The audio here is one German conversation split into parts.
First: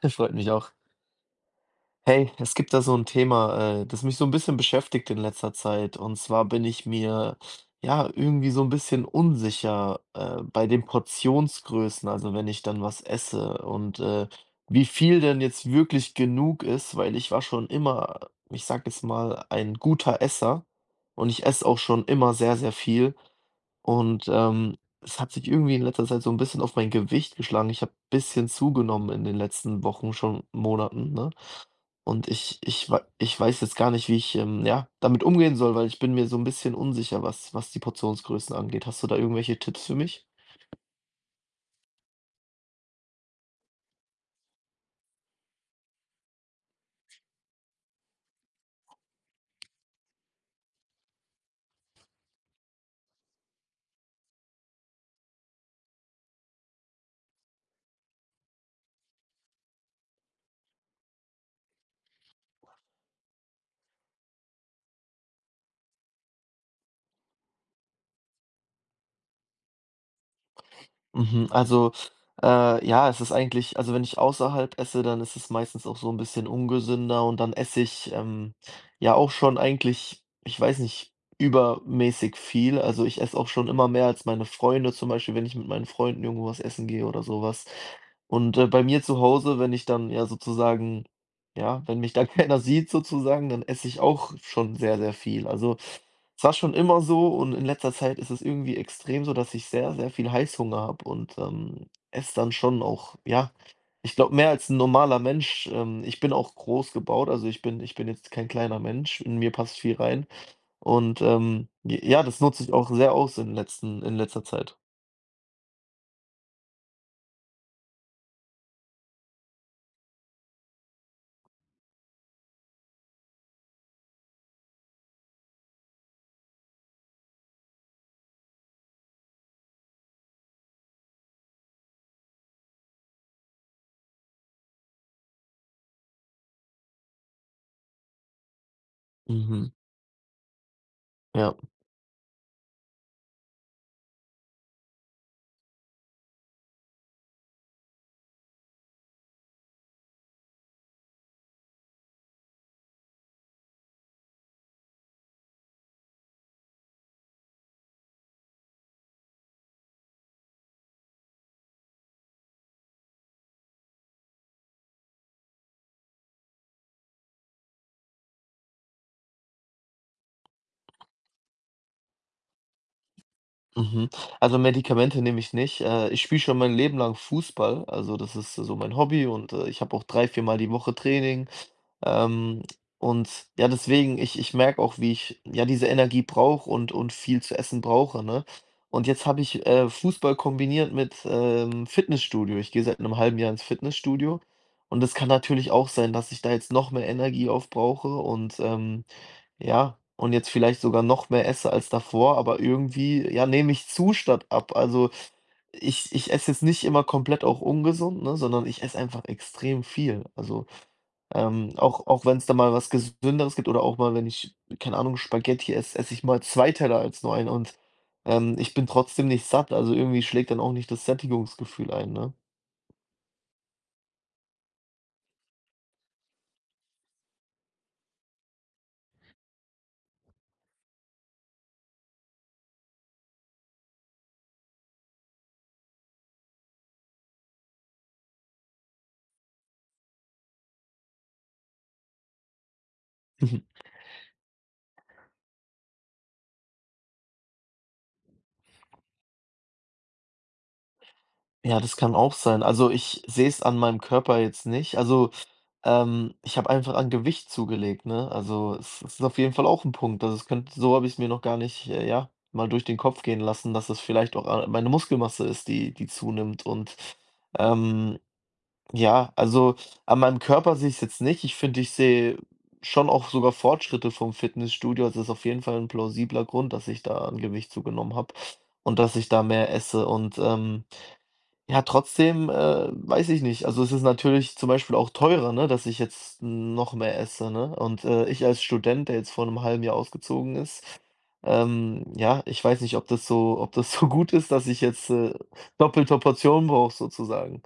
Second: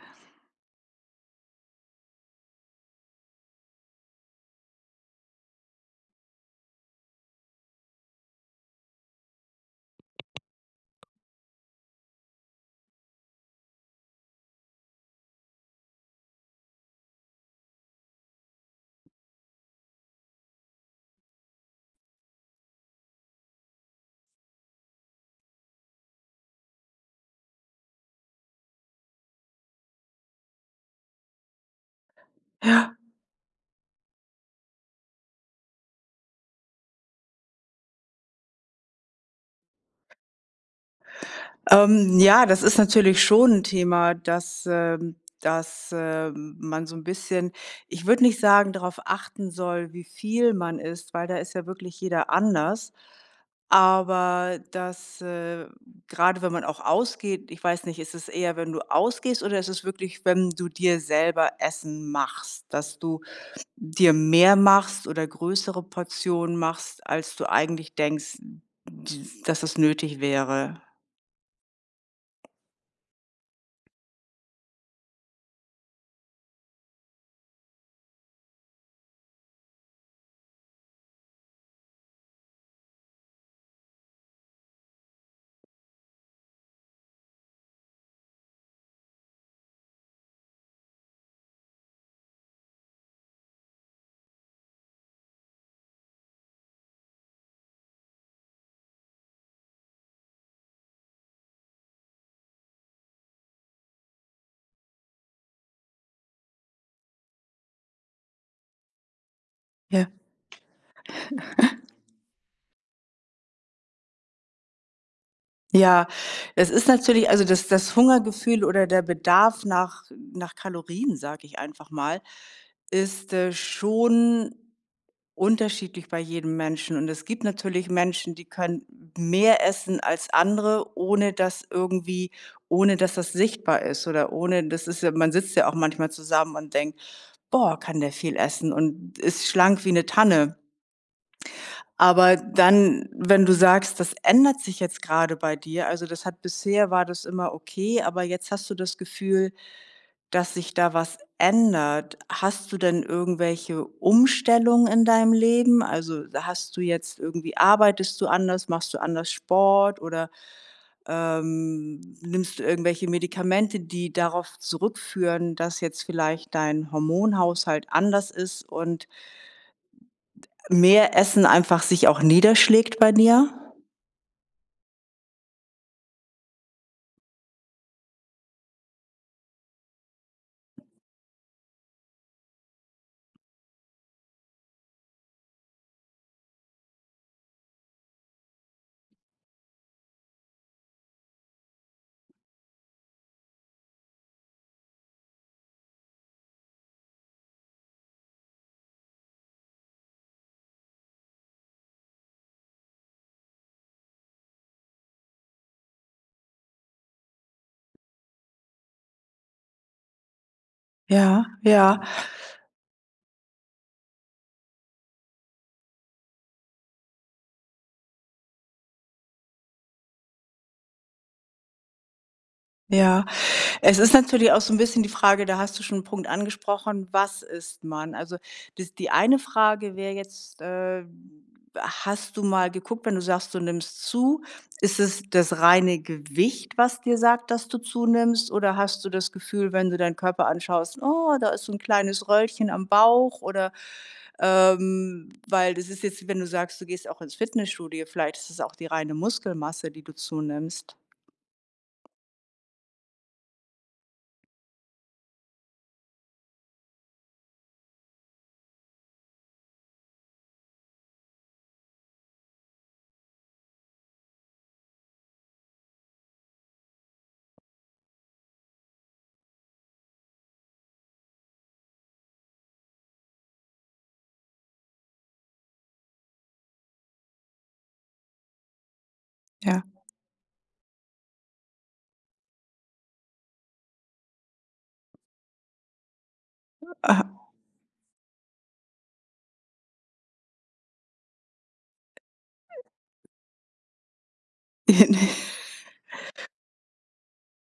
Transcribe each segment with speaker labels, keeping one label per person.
Speaker 1: Das freut mich auch. Hey, es gibt da so ein Thema, das mich so ein bisschen beschäftigt in letzter Zeit. Und zwar bin ich mir, ja, irgendwie so ein bisschen unsicher, bei den Portionsgrößen, also wenn ich dann was esse und, wie viel denn jetzt wirklich genug ist, weil ich war schon immer, ich sage jetzt mal, ein guter Esser und ich esse auch schon immer sehr, sehr viel. Und, es hat sich irgendwie in letzter Zeit so ein bisschen auf mein Gewicht geschlagen. Ich habe ein bisschen zugenommen in den letzten Wochen, schon Monaten, ne? Und ich weiß jetzt gar nicht, wie ich, ja, damit umgehen soll, weil ich bin mir so ein bisschen unsicher, was die Portionsgrößen angeht. Hast du da irgendwelche Tipps für mich?
Speaker 2: Ja, das ist natürlich schon 'n Thema, dass man so 'n bisschen ich würde nicht sagen, darauf achten soll, wie viel man isst, weil da ist ja wirklich jeder anders. Aber dass grade wenn man auch ausgeht ich weiß nicht, ist es eher, wenn du ausgehst oder ist es wirklich, wenn du dir selber Essen machst, dass du dir mehr machst oder größere Portionen machst, als du eigentlich denkst, d dass es nötig wäre?
Speaker 1: Mhm, also, ja, es ist eigentlich also, wenn ich außerhalb esse, dann ist es meistens auch so ein bisschen ungesünder und dann esse ich, ja auch schon eigentlich, ich weiß nicht, übermäßig viel. Also, ich esse auch schon immer mehr als meine Freunde, zum Beispiel, wenn ich mit meinen Freunden irgendwo was essen gehe oder sowas. Und, bei mir zu Hause, wenn ich dann ja sozusagen ja, wenn mich da keiner sieht sozusagen, dann esse ich auch schon sehr, sehr viel. Also es war schon immer so und in letzter Zeit ist es irgendwie extrem so, dass ich sehr, sehr viel Heißhunger habe und, esse dann schon auch, ja, ich glaube, mehr als ein normaler Mensch. Ich bin auch groß gebaut, also ich bin jetzt kein kleiner Mensch, in mir passt viel
Speaker 2: Ja.
Speaker 1: rein und, j ja, das nutze ich auch sehr aus in letzten in letzter Zeit.
Speaker 2: Ja, es ist natürlich also, das Hungergefühl oder der Bedarf nach nach Kalorien, sage ich einfach mal, ist schon unterschiedlich bei jedem Menschen. Und es gibt natürlich Menschen, die können mehr essen als andere, ohne dass irgendwie ohne dass das sichtbar ist oder ohne das ist ja man sitzt ja auch manchmal zusammen und denkt: „Boah, kann der viel essen und ist
Speaker 1: Mhm,
Speaker 2: schlank wie eine Tanne.“
Speaker 1: ja.
Speaker 2: Aber dann, wenn du sagst, das ändert sich jetzt gerade bei dir, also, das hat bisher war das immer okay, aber jetzt hast du das Gefühl, dass sich da was ändert. Hast du denn irgendwelche Umstellungen in deinem Leben? Also, hast du jetzt irgendwie arbeitest du anders? Machst du anders Sport oder, nimmst du irgendwelche Medikamente, die darauf zurückführen, dass jetzt vielleicht dein Hormonhaushalt anders ist und mehr Essen einfach sich auch niederschlägt bei dir?
Speaker 1: Mhm. Also Medikamente nehme ich nicht. Ich spiele schon mein Leben lang Fußball. Also das ist so mein Hobby und ich habe auch drei, viermal die Woche Training. Ähm, und ja, deswegen, ich merke auch, wie ich ja diese Energie brauche und viel zu essen brauche, ne? Und jetzt habe ich Fußball kombiniert mit Fitnessstudio. Ich gehe seit einem halben Jahr ins Fitnessstudio. Und es kann natürlich auch sein, dass ich da jetzt noch mehr Energie aufbrauche und ja, und jetzt vielleicht sogar noch mehr esse als davor, aber irgendwie, ja, nehme ich zu statt ab. Also ich esse jetzt nicht immer komplett auch ungesund, ne, sondern ich esse einfach extrem viel. Also
Speaker 2: Ja, ja.
Speaker 1: auch wenn es da mal was Gesünderes gibt oder auch mal, wenn ich, keine Ahnung, Spaghetti esse, esse ich mal zwei Teller als nur einen und ich bin trotzdem nicht satt. Also irgendwie schlägt dann auch nicht das Sättigungsgefühl ein, ne?
Speaker 2: Ja, es ist natürlich auch so ein bisschen die Frage, da hast du schon einen Punkt angesprochen, was isst man? Also, das die eine Frage wäre jetzt, hast du mal geguckt, wenn du sagst, du nimmst zu, ist es das reine Gewicht, was dir sagt, dass du zunimmst? Oder hast du das Gefühl, wenn du deinen Körper anschaust: „Oh, da ist so ein kleines Röllchen am Bauch“, oder, weil das ist jetzt, wenn du sagst, du gehst auch ins Fitnessstudio, vielleicht ist es auch die reine Muskelmasse, die du zunimmst.
Speaker 1: Ja, das kann auch sein. Also ich sehe es an meinem Körper jetzt nicht. Also ich habe einfach an Gewicht zugelegt, ne? Also, es ist auf jeden Fall auch ein Punkt. Also, es könnte so habe ich es mir noch gar nicht, ja, mal durch den Kopf gehen lassen, dass es vielleicht auch a meine Muskelmasse ist, die zunimmt und, ähm, ja, also, an meinem Körper sehe ich es jetzt nicht. Ich finde, ich sehe schon auch sogar Fortschritte vom Fitnessstudio. Also, es ist auf jeden Fall ein plausibler Grund, dass ich da an Gewicht zugenommen habe und dass ich da mehr
Speaker 2: Ja.
Speaker 1: esse und, ja, trotzdem, weiß ich nicht. Also, es ist natürlich zum Beispiel auch teurer, ne, dass ich jetzt noch mehr
Speaker 2: Aha.
Speaker 1: esse, ne? Und, ich als Student, der jetzt vor einem halben Jahr ausgezogen ist, ja, ich weiß nicht, ob das so gut ist, dass ich jetzt, doppelte Portionen brauche sozusagen.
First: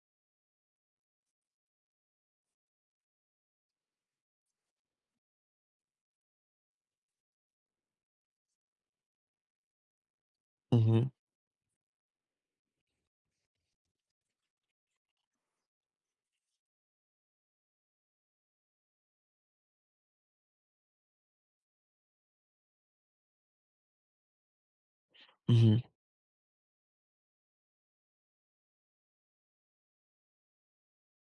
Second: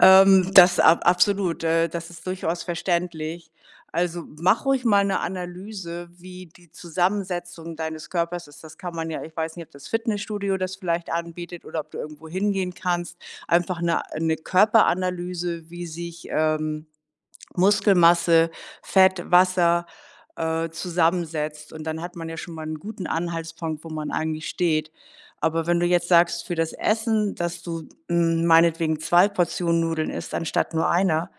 Speaker 2: Das ab absolut, das ist durchaus verständlich. Also, mach ruhig mal eine Analyse, wie die Zusammensetzung deines Körpers ist. Das kann man ja ich weiß nicht, ob das Fitnessstudio das vielleicht
Speaker 1: Mhm,
Speaker 2: anbietet oder ob du irgendwo hingehen kannst. Einfach eine Körperanalyse, wie sich Muskelmasse, Fett, Wasser, zusammensetzt. Und dann hat man ja schon mal einen guten Anhaltspunkt, wo man eigentlich steht. Aber
Speaker 1: mhm.
Speaker 2: wenn du jetzt sagst für das Essen, dass du meinetwegen 2 Portionen Nudeln isst anstatt nur einer,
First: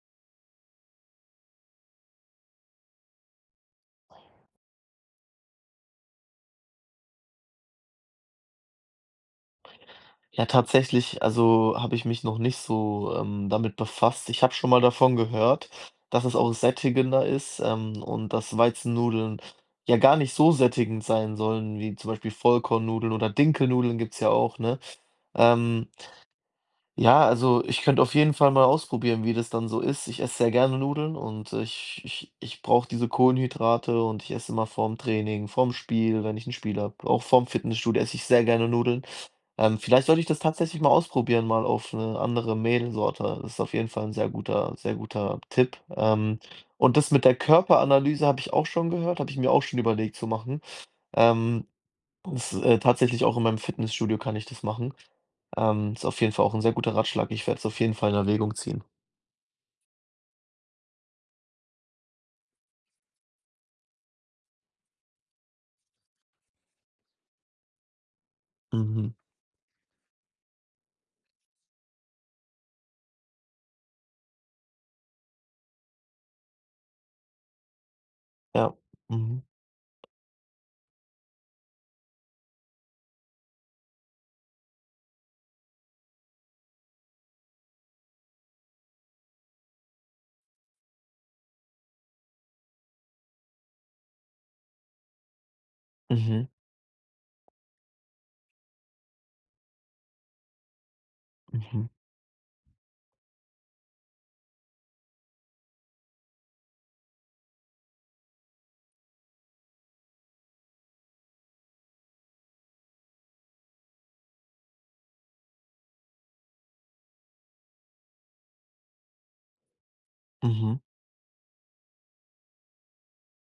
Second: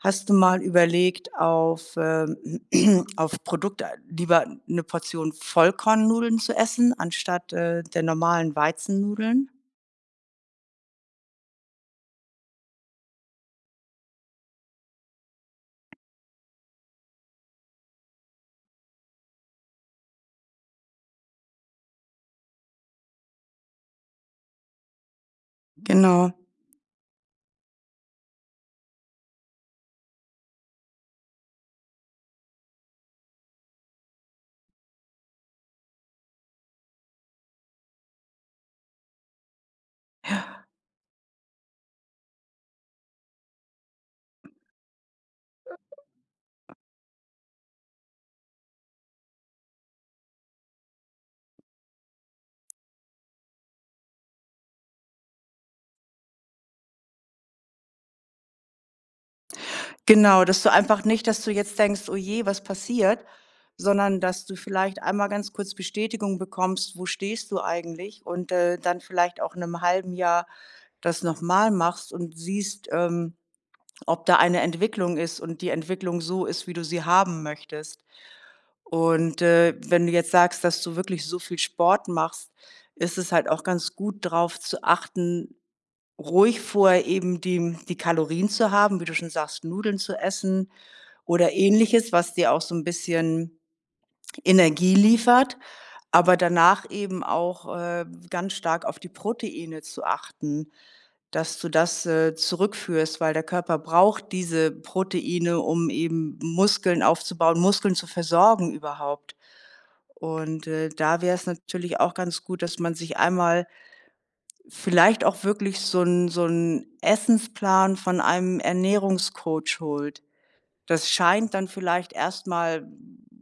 Speaker 2: hast du mal überlegt, auf Produkte lieber eine Portion Vollkornnudeln zu essen anstatt der normalen Weizennudeln?
Speaker 1: Ja, tatsächlich, also habe ich mich noch nicht so damit befasst. Ich habe schon mal davon gehört, dass es auch sättigender ist und dass Weizennudeln ja gar nicht so sättigend sein sollen, wie zum Beispiel Vollkornnudeln oder Dinkelnudeln gibt es ja auch, ne? Ähm,
Speaker 2: Genau.
Speaker 1: ja, also ich könnte auf jeden Fall mal ausprobieren, wie das dann so ist. Ich esse sehr gerne Nudeln und ich brauche diese Kohlenhydrate und ich esse immer vorm Training, vorm Spiel, wenn ich ein Spiel habe. Auch vorm Fitnessstudio esse ich sehr gerne Nudeln. Vielleicht sollte ich das tatsächlich mal ausprobieren, mal auf eine andere Mehlsorte. Das ist auf jeden Fall ein sehr guter Tipp. Und das mit der Körperanalyse habe ich auch schon gehört, habe ich mir auch schon überlegt zu machen. Ähm, das, tatsächlich auch in meinem Fitnessstudio kann ich das machen. Ist auf jeden Fall auch ein sehr guter Ratschlag. Ich werde es auf jeden Fall in Erwägung ziehen.
Speaker 2: Genau, dass du einfach nicht dass du jetzt denkst: „Oh je, was passiert?“, sondern dass du vielleicht einmal ganz kurz Bestätigung bekommst: „Wo stehst du eigentlich?“ und dann
Speaker 1: Mhm.
Speaker 2: vielleicht auch in einem halben Jahr das noch mal machst und siehst, ob da eine Entwicklung ist und die Entwicklung so ist, wie du sie haben möchtest.
Speaker 1: Ja.
Speaker 2: Und,
Speaker 1: Mhm.
Speaker 2: wenn du jetzt sagst, dass du wirklich so viel Sport machst, ist es halt auch ganz gut, drauf zu achten, ruhig vorher eben die Kalorien zu haben, wie du schon sagst, Nudeln zu essen, oder Ähnliches, was dir auch so ein bisschen Energie liefert, aber
Speaker 1: Mhm.
Speaker 2: danach eben auch ganz stark auf die Proteine zu achten, dass du
Speaker 1: Mhm.
Speaker 2: das zurückführst, weil der Körper braucht diese Proteine, um eben Muskeln aufzubauen, Muskeln zu versorgen überhaupt. Und, da wäre es natürlich auch ganz gut, dass man sich einmal vielleicht auch wirklich so 'n Essensplan von einem Ernährungscoach holt,
Speaker 1: Mhm. Mhm.
Speaker 2: das scheint dann vielleicht erstmal,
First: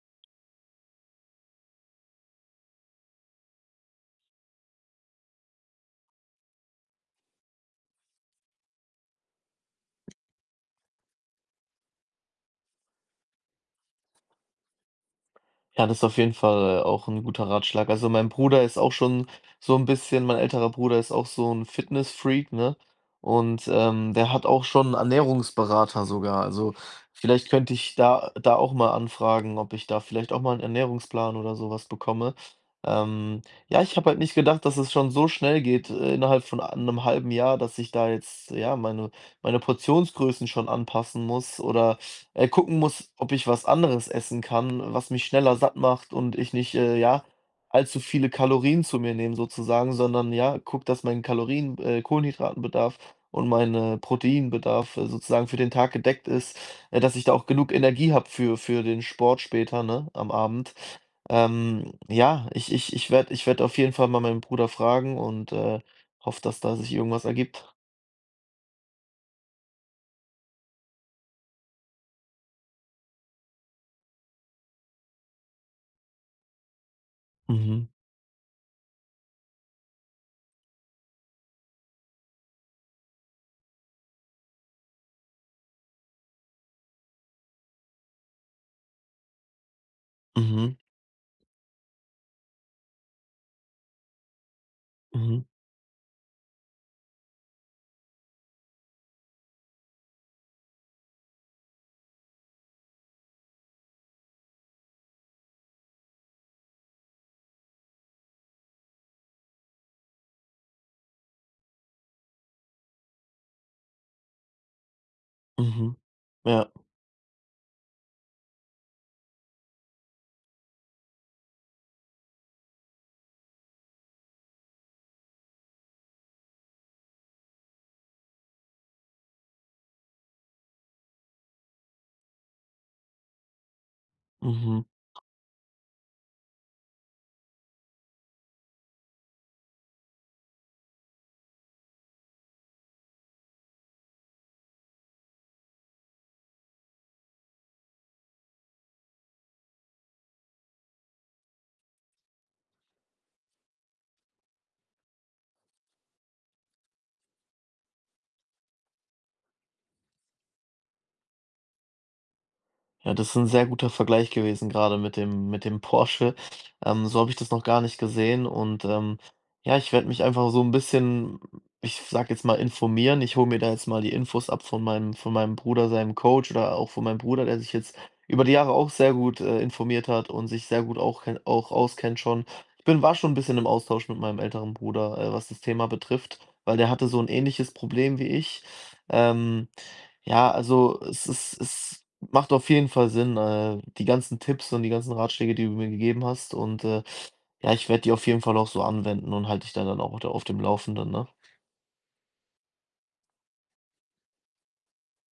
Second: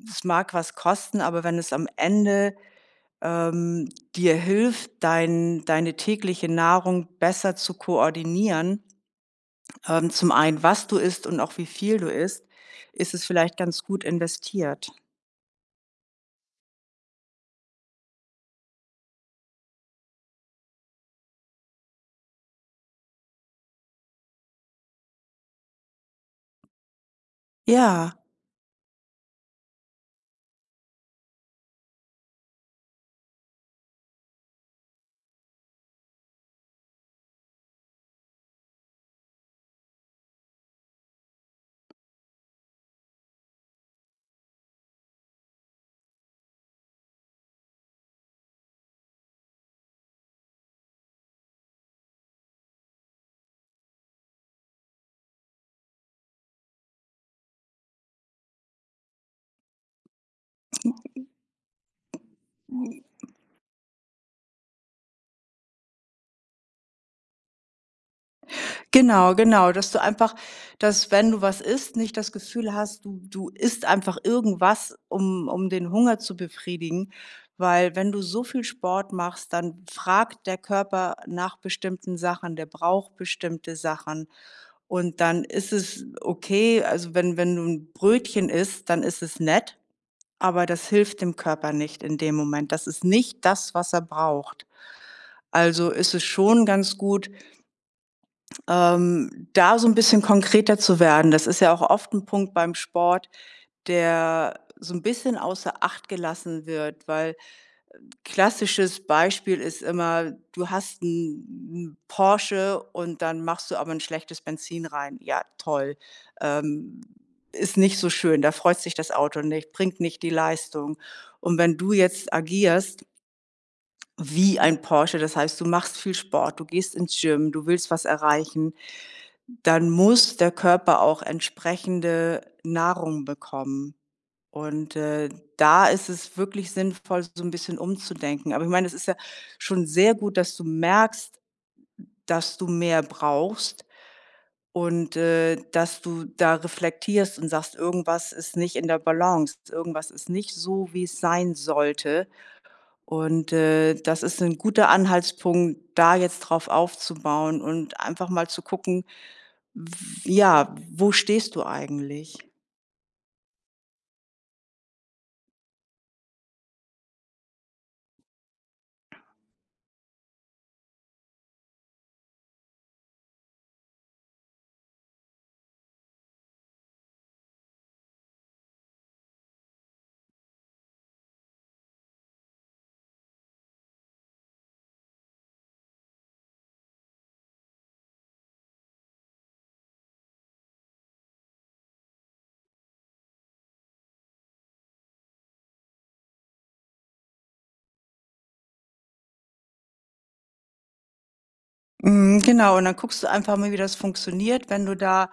Speaker 2: es mag was kosten, aber wenn es am Ende, ähm, dir hilft, deine tägliche Nahrung besser zu koordinieren, zum einen, was du isst und auch wie viel du isst, ist es vielleicht ganz gut investiert.
Speaker 1: Ja, das ist auf jeden Fall, auch ein guter Ratschlag. Also, mein Bruder ist auch schon so ein bisschen mein älterer Bruder ist auch so ein Fitness-Freak, ne? Und, der hat auch schon 'n Ernährungsberater sogar. Also, vielleicht könnte ich
Speaker 2: Ja.
Speaker 1: da auch mal anfragen, ob ich da vielleicht auch mal einen Ernährungsplan oder sowas bekomme. Ähm, ja, ich habe halt nicht gedacht, dass es schon so schnell geht, innerhalb von einem halben Jahr, dass ich da jetzt, ja, meine Portionsgrößen schon anpassen muss oder gucken muss, ob ich was anderes essen kann, was mich schneller satt macht und ich nicht, ja, allzu viele Kalorien zu mir nehme sozusagen, sondern ja, guck, dass mein Kalorien, Kohlenhydratenbedarf und mein, Proteinbedarf, sozusagen für den Tag gedeckt ist, dass ich da auch genug Energie habe für den Sport später, ne, am Abend. Ja, ich werde auf jeden Fall mal meinen Bruder fragen und, hoffe, dass da sich irgendwas ergibt.
Speaker 2: Genau, genau, dass du einfach dass wenn du was isst, nicht das Gefühl hast, du isst einfach irgendwas, um den Hunger zu befriedigen,
Speaker 1: Mhm,
Speaker 2: weil wenn du so viel Sport machst, dann fragt der Körper nach bestimmten Sachen, der braucht bestimmte Sachen. Und dann ist es okay, also wenn du ein Brötchen isst, dann ist es nett, aber
Speaker 1: mhm,
Speaker 2: das hilft dem Körper nicht in dem Moment. Das ist nicht das, was er braucht.
Speaker 1: mhm,
Speaker 2: Also ist es schon ganz gut da so ein bisschen konkreter zu werden, das ist ja auch oft ein Punkt beim Sport, der so ein bisschen außer Acht gelassen wird, weil klassisches Beispiel ist immer, du hast einen Porsche und dann machst du aber ein schlechtes Benzin rein. Ja, toll.
Speaker 1: mhm, ja,
Speaker 2: Ähm, ist nicht so schön, da freut sich das Auto nicht, bringt nicht die Leistung. Und wenn du jetzt agierst wie ein Porsche, das heißt, du machst viel Sport, du gehst ins Gym, du willst was erreichen dann muss der Körper auch entsprechende Nahrung bekommen.
Speaker 1: mhm.
Speaker 2: Und, da ist es wirklich sinnvoll, so ein bisschen umzudenken. Aber ich meine, es ist ja schon sehr gut, dass du merkst, dass du mehr brauchst und, dass du da reflektierst und sagst: „Irgendwas ist nicht in der Balance. Irgendwas ist nicht so, wie es sein sollte.“ Und, das ist ein guter Anhaltspunkt, da jetzt drauf aufzubauen und einfach mal zu gucken, W ja, wo stehst du eigentlich?
Speaker 1: Ja, das ist ein sehr guter Vergleich gewesen, gerade mit dem Porsche. So habe ich das noch gar nicht gesehen und, ja, ich werde mich einfach so ein bisschen, ich sage jetzt mal, informieren. Ich hole mir da jetzt mal die Infos ab von meinem Bruder, seinem Coach oder auch von meinem Bruder, der sich jetzt über die Jahre auch sehr gut, informiert hat und sich sehr gut auch auskennt schon. Ich bin war schon ein bisschen im Austausch mit meinem älteren Bruder, was das Thema betrifft, weil der hatte so ein ähnliches Problem wie ich. Ähm, ja, also es ist es macht auf jeden Fall Sinn, die ganzen Tipps und die ganzen Ratschläge, die du mir gegeben hast. Und ja, ich werde die auf jeden Fall auch so anwenden und halte dich da dann auch da auf dem Laufenden, ne?
Speaker 2: Mhm, genau, und dann guckst du einfach mal, wie das funktioniert, wenn du da,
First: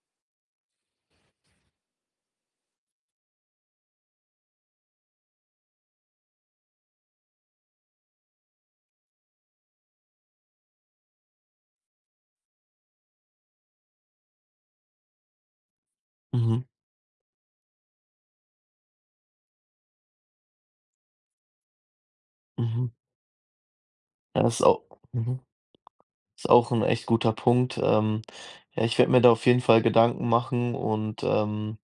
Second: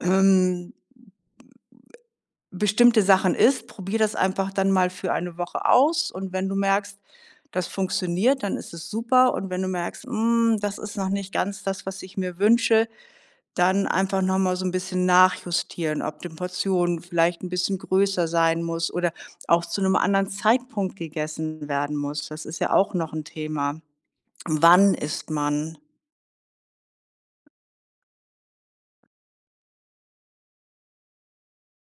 Speaker 2: ähm, bestimmte Sachen isst. Probier das einfach dann mal für eine Woche aus und wenn du merkst, das funktioniert, dann ist es super und wenn du merkst: „Hm, das ist noch nicht ganz das, was ich mir wünsche“, dann einfach noch mal so ein bisschen nachjustieren, ob die
Speaker 1: Mhm,
Speaker 2: Portion vielleicht ein bisschen größer sein muss oder auch zu einem anderen Zeitpunkt gegessen werden muss. Das ist ja
Speaker 1: mhm.
Speaker 2: auch noch ein Thema.
Speaker 1: Ja, das ist auch
Speaker 2: Wann isst
Speaker 1: mhm.
Speaker 2: man?
Speaker 1: Ist auch ein echt guter Punkt. Ja, ich werde mir da auf jeden Fall Gedanken machen und,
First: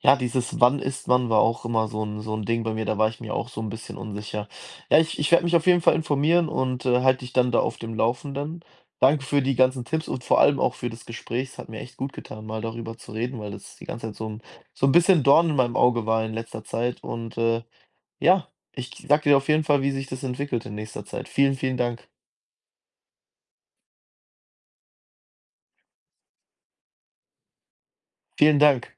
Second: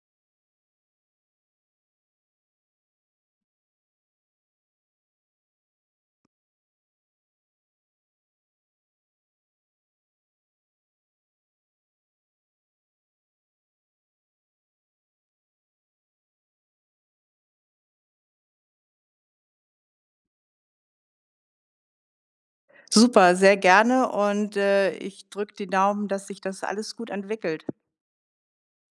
Speaker 1: ja, dieses „Wann isst man?“ war auch immer so ein Ding bei mir, da war ich mir auch so ein bisschen unsicher. Ja, ich werde mich auf jeden Fall informieren und, halte dich dann da auf dem Laufenden. Danke für die ganzen Tipps und vor allem auch für das Gespräch. Es hat mir echt gut getan, mal darüber zu reden, weil das die ganze Zeit so ein bisschen Dorn in meinem Auge war in letzter Zeit und, ja, ich sage dir auf jeden Fall, wie sich das entwickelt in nächster Zeit. Vielen, vielen Dank.
Speaker 2: Super, sehr gerne und, ich drücke die Daumen, dass sich das alles gut entwickelt.
Speaker 1: Vielen Dank.